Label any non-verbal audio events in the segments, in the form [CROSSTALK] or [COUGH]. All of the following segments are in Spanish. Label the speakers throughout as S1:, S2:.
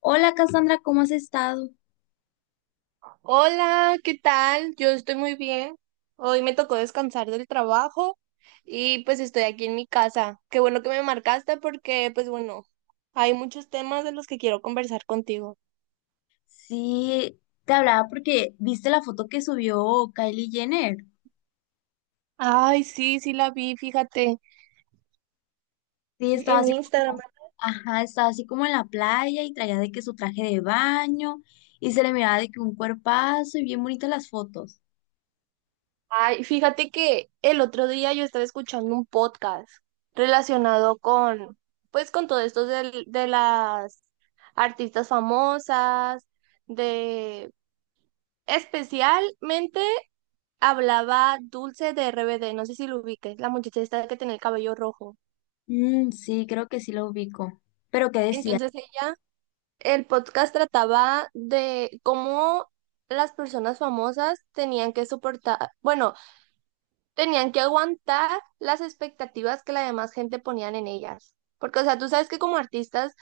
S1: Hola Cassandra, ¿cómo has estado?
S2: Hola, ¿qué tal? Yo estoy muy bien. Hoy me tocó descansar del trabajo y pues estoy aquí en mi casa. Qué bueno que me marcaste porque pues bueno, hay muchos temas de los que quiero conversar contigo.
S1: Sí, te hablaba porque viste la foto que subió Kylie Jenner.
S2: Ay, sí, sí la vi, fíjate,
S1: Sí, estaba
S2: en
S1: así como,
S2: Instagram.
S1: ajá, estaba así como en la playa y traía de que su traje de baño y se le miraba de que un cuerpazo y bien bonitas las fotos.
S2: Ay, fíjate que el otro día yo estaba escuchando un podcast relacionado con pues con todo esto de las artistas famosas, de especialmente hablaba Dulce de RBD, no sé si lo ubiques, la muchacha esta que tenía el cabello rojo.
S1: Mm, sí, creo que sí lo ubico. Pero ¿qué decían?
S2: Entonces ella, el podcast trataba de cómo las personas famosas tenían que soportar, bueno, tenían que aguantar las expectativas que la demás gente ponían en ellas. Porque, o sea, tú sabes que como artistas.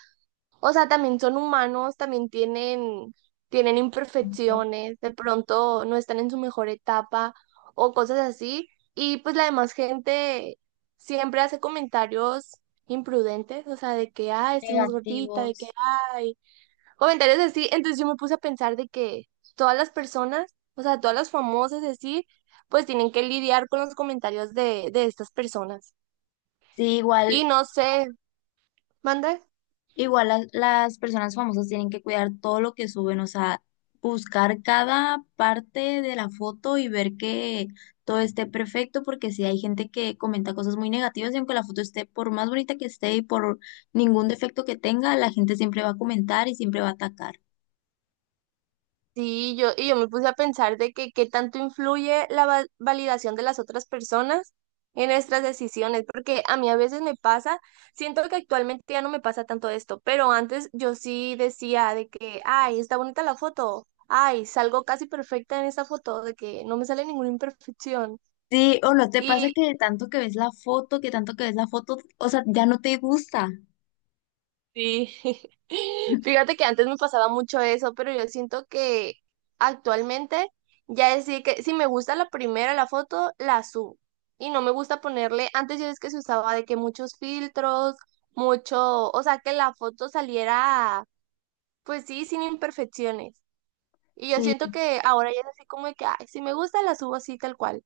S2: O sea, también son humanos, también tienen imperfecciones, de pronto no están en su mejor etapa o cosas así. Y pues la demás gente siempre hace comentarios imprudentes, o sea, de que, ay, estás más gordita, de que,
S1: Negativos.
S2: ay, comentarios así. Entonces yo me puse a pensar de que todas las personas, o sea, todas las famosas así, pues tienen que lidiar con los comentarios de estas personas.
S1: Sí, igual.
S2: Y no sé, manda.
S1: Igual las personas famosas tienen que cuidar todo lo que suben, o sea, buscar cada parte de la foto y ver que todo esté perfecto, porque si hay gente que comenta cosas muy negativas y aunque la foto esté por más bonita que esté y por ningún defecto que tenga, la gente siempre va a comentar y siempre va a atacar.
S2: Sí, yo me puse a pensar de que qué tanto influye la validación de las otras personas en nuestras decisiones, porque a mí a veces me pasa, siento que actualmente ya no me pasa tanto esto, pero antes yo sí decía de que, ay, está bonita la foto, ay, salgo casi perfecta en esa foto, de que no me sale ninguna imperfección.
S1: Sí, ¿o no te pasa que de tanto que ves la foto, que tanto que ves la foto, o sea, ya no te gusta?
S2: Sí, [LAUGHS]
S1: Sí,
S2: fíjate que antes me pasaba mucho eso, pero yo siento que actualmente ya es de que si me gusta la primera, la foto, la subo. Y no me gusta ponerle, antes ya es que se usaba de que muchos filtros, mucho, o sea, que la foto saliera, pues sí, sin imperfecciones. Y yo siento que ahora ya es así como de que, ay, si me gusta, la subo así tal cual.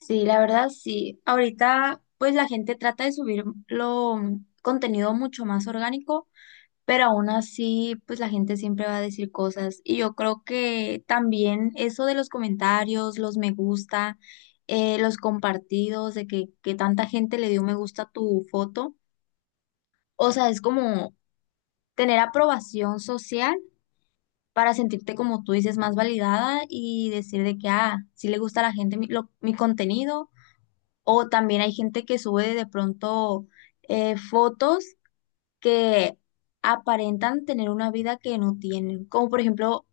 S1: sí, la verdad sí. Ahorita pues la gente trata de subir lo contenido mucho más orgánico, pero aún así, pues la gente siempre va a decir cosas. Y yo creo que también eso de los comentarios, los me gusta, los compartidos, de que tanta gente le dio me gusta a tu foto, o sea, es como tener aprobación social para sentirte, como tú dices, más validada y decir de que, ah, sí le gusta a la gente mi, lo- mi contenido. O también hay gente que sube de pronto fotos que aparentan tener una vida que no tienen. Como por ejemplo,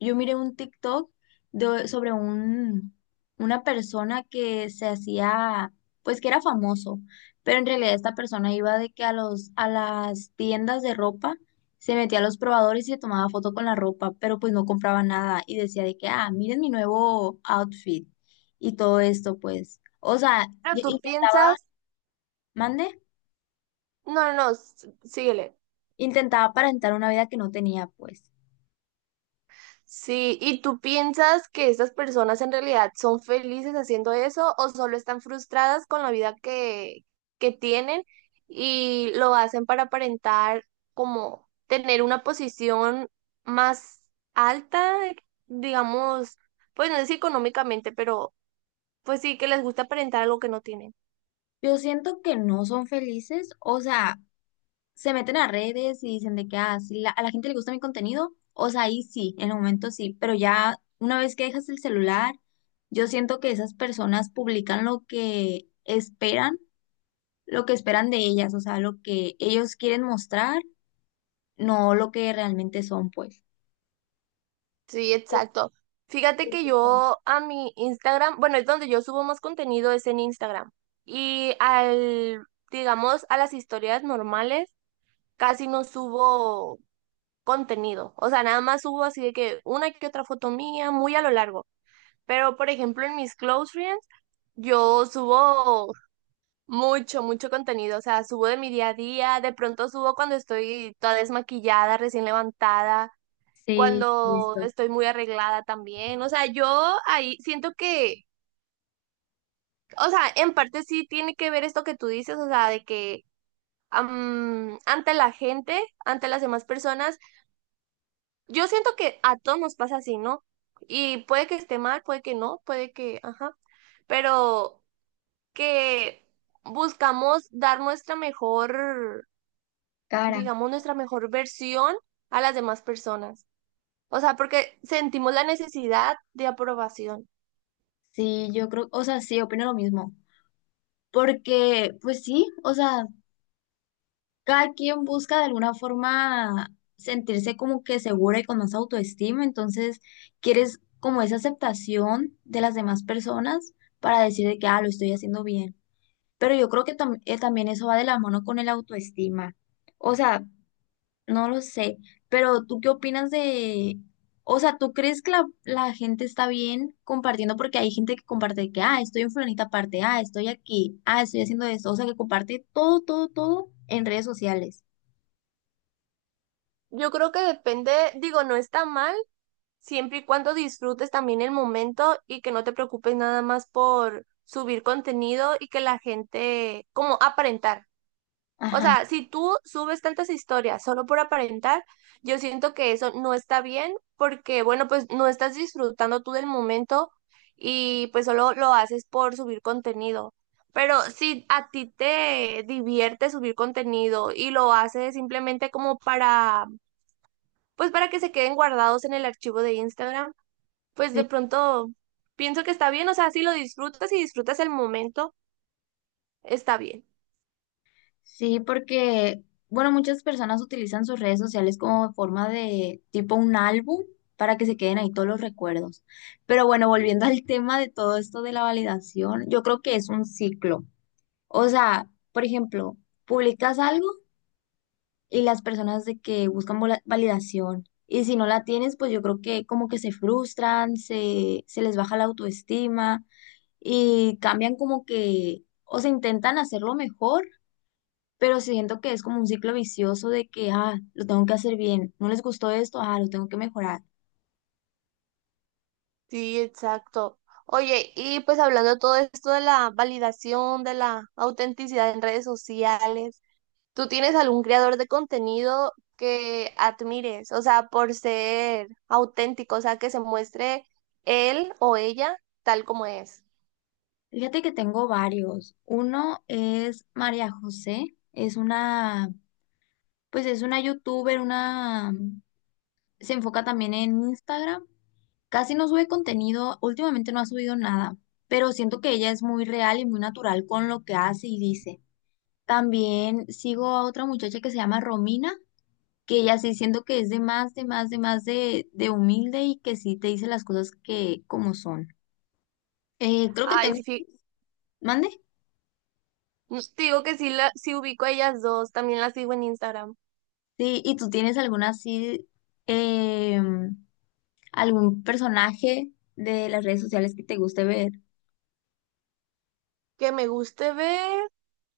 S1: yo miré un TikTok de, sobre un, una persona que se hacía, pues que era famoso, pero en realidad esta persona iba de que a los, a las tiendas de ropa, se metía a los probadores y se tomaba foto con la ropa, pero pues no compraba nada y decía de que, ah, miren mi nuevo outfit y todo esto, pues. O sea,
S2: Pero tú
S1: y-
S2: piensas...
S1: mande,
S2: No, síguele.
S1: intentaba aparentar una vida que no tenía, pues.
S2: Sí, ¿y tú piensas que estas personas en realidad son felices haciendo eso o solo están frustradas con la vida que tienen y lo hacen para aparentar como tener una posición más alta, digamos, pues no sé si económicamente, pero pues sí que les gusta aparentar algo que no tienen?
S1: Yo siento que no son felices, o sea, se meten a redes y dicen de que ah, sí la- a la gente le gusta mi contenido, o sea, ahí sí, en el momento sí, pero ya una vez que dejas el celular, yo siento que esas personas publican lo que esperan de ellas, o sea, lo que ellos quieren mostrar, no lo que realmente son, pues.
S2: Sí, exacto. Fíjate que yo a mi Instagram, bueno, es donde yo subo más contenido, es en Instagram. Y al, digamos, a las historias normales, casi no subo contenido. O sea, nada más subo así de que una que otra foto mía, muy a lo largo. Pero, por ejemplo, en mis close friends, yo subo mucho, mucho contenido. O sea, subo de mi día a día, de pronto subo cuando estoy toda desmaquillada, recién levantada
S1: Sí,
S2: cuando
S1: listo.
S2: estoy muy arreglada también. O sea, yo ahí siento que, o sea, en parte sí tiene que ver esto que tú dices, o sea, de que ante la gente, ante las demás personas, yo siento que a todos nos pasa así, ¿no? Y puede que esté mal, puede que no, puede que, ajá, pero que buscamos dar nuestra mejor,
S1: Cara.
S2: digamos, nuestra mejor versión a las demás personas. O sea, porque sentimos la necesidad de aprobación.
S1: Sí, yo creo, o sea, sí, opino lo mismo. Porque, pues sí, o sea, cada quien busca de alguna forma sentirse como que segura y con más autoestima, entonces quieres como esa aceptación de las demás personas para decir de que, ah, lo estoy haciendo bien. Pero yo creo que tam- también eso va de la mano con el autoestima. O sea, no lo sé, pero ¿tú qué opinas de... O sea, ¿tú crees que la gente está bien compartiendo? Porque hay gente que comparte que, ah, estoy en fulanita parte, ah, estoy aquí, ah, estoy haciendo esto. O sea, que comparte todo, todo, todo en redes sociales.
S2: Yo creo que depende, digo, no está mal, siempre y cuando disfrutes también el momento y que no te preocupes nada más por subir contenido y que la gente, como aparentar. O
S1: Ajá,
S2: sea, si tú subes tantas historias solo por aparentar, yo siento que eso no está bien porque, bueno, pues no estás disfrutando tú del momento y pues solo lo haces por subir contenido. Pero si a ti te divierte subir contenido y lo haces simplemente como para pues para que se queden guardados en el archivo de Instagram, pues
S1: sí,
S2: de pronto pienso que está bien, o sea, si lo disfrutas y disfrutas el momento, está bien.
S1: sí, porque, bueno, muchas personas utilizan sus redes sociales como forma de tipo un álbum para que se queden ahí todos los recuerdos. Pero bueno, volviendo [LAUGHS] al tema de todo esto de la validación, yo creo que es un ciclo. O sea, por ejemplo, publicas algo y las personas de que buscan vola- validación y si no la tienes, pues yo creo que como que se frustran, se les baja la autoestima y cambian como que, o se intentan hacerlo mejor, pero siento que es como un ciclo vicioso de que, ah, lo tengo que hacer bien, no les gustó esto, ah, lo tengo que mejorar.
S2: Sí, exacto. Oye, y pues hablando de todo esto de la validación, de la autenticidad en redes sociales, ¿tú tienes algún creador de contenido que admires? O sea, por ser auténtico, o sea, que se muestre él o ella tal como es.
S1: Fíjate que tengo varios. Uno es María José, es una, pues es una youtuber, una, se enfoca también en Instagram. Casi no sube contenido, últimamente no ha subido nada, pero siento que ella es muy real y muy natural con lo que hace y dice. También sigo a otra muchacha que se llama Romina, que ella sí siento que es de más, de más, de humilde y que sí te dice las cosas que como son. Creo que
S2: Ay,
S1: tengo,
S2: sí,
S1: mande.
S2: te digo que sí, sí ubico a ellas dos, también las sigo en Instagram.
S1: Sí, ¿y tú tienes alguna así, eh, algún personaje de las redes sociales que te guste ver?
S2: Que me guste ver,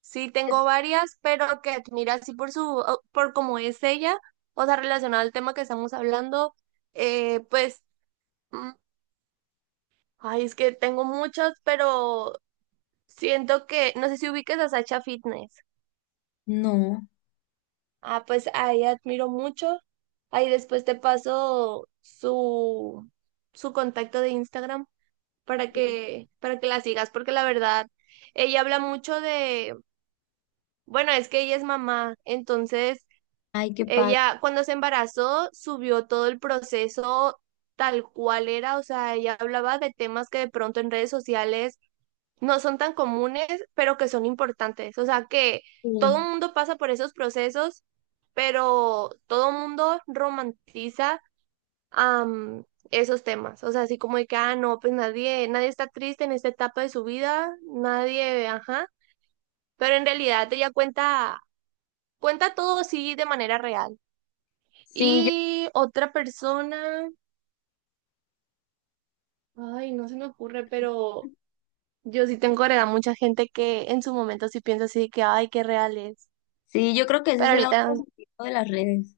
S2: sí
S1: Pues,
S2: tengo varias, pero que admira así por su, por cómo es ella, o sea, relacionada al tema que estamos hablando, pues, mm, ay, es que tengo muchos, pero siento que, no sé si ubiques a Sacha Fitness.
S1: no,
S2: Ah, pues a ella admiro mucho. Ahí después te paso su, su contacto de Instagram para que la sigas, porque la verdad, ella habla mucho de, bueno, es que ella es mamá, entonces
S1: ay, qué padre.
S2: ella, cuando se embarazó, subió todo el proceso tal cual era, o sea, ella hablaba de temas que de pronto en redes sociales no son tan comunes, pero que son importantes. O sea, que
S1: Sí,
S2: todo el mundo pasa por esos procesos, pero todo el mundo romantiza am, esos temas. O sea, así como de que, ah, no, pues nadie, nadie está triste en esta etapa de su vida, nadie, ajá. Pero en realidad ella cuenta todo sí de manera real.
S1: sí, yo,
S2: Y otra persona, ay, no se me ocurre, pero yo sí tengo agregada mucha gente que en su momento sí piensa así de que, ay, qué real es.
S1: sí, yo creo que ese
S2: Pero
S1: es el lado
S2: ahorita,
S1: positivo de las redes.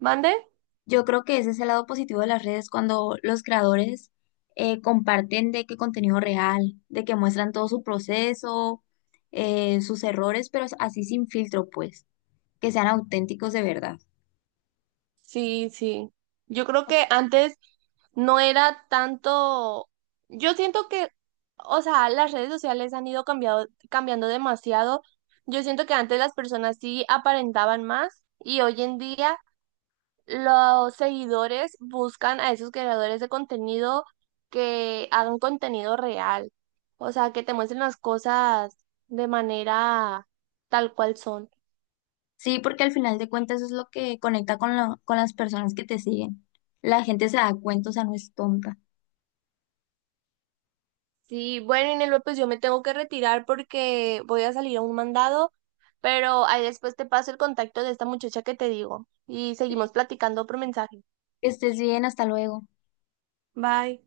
S2: ¿mande?
S1: Yo creo que ese es el lado positivo de las redes cuando los creadores comparten de qué contenido real, de que muestran todo su proceso, sus errores, pero así sin filtro, pues, que sean auténticos de verdad.
S2: Sí, sí. Yo creo que antes no era tanto. Yo siento que, o sea, las redes sociales han ido cambiando demasiado. Yo siento que antes las personas sí aparentaban más y hoy en día los seguidores buscan a esos creadores de contenido que hagan contenido real, o sea, que te muestren las cosas de manera tal cual son.
S1: Sí, porque al final de cuentas eso es lo que conecta con, la- con las personas que te siguen. La gente se da cuenta, o sea, no es tonta.
S2: Sí, bueno, Inelva, pues yo me tengo que retirar porque voy a salir a un mandado, pero ahí después te paso el contacto de esta muchacha que te digo y
S1: Sí,
S2: seguimos platicando por mensaje.
S1: que estés bien, hasta luego.
S2: Bye.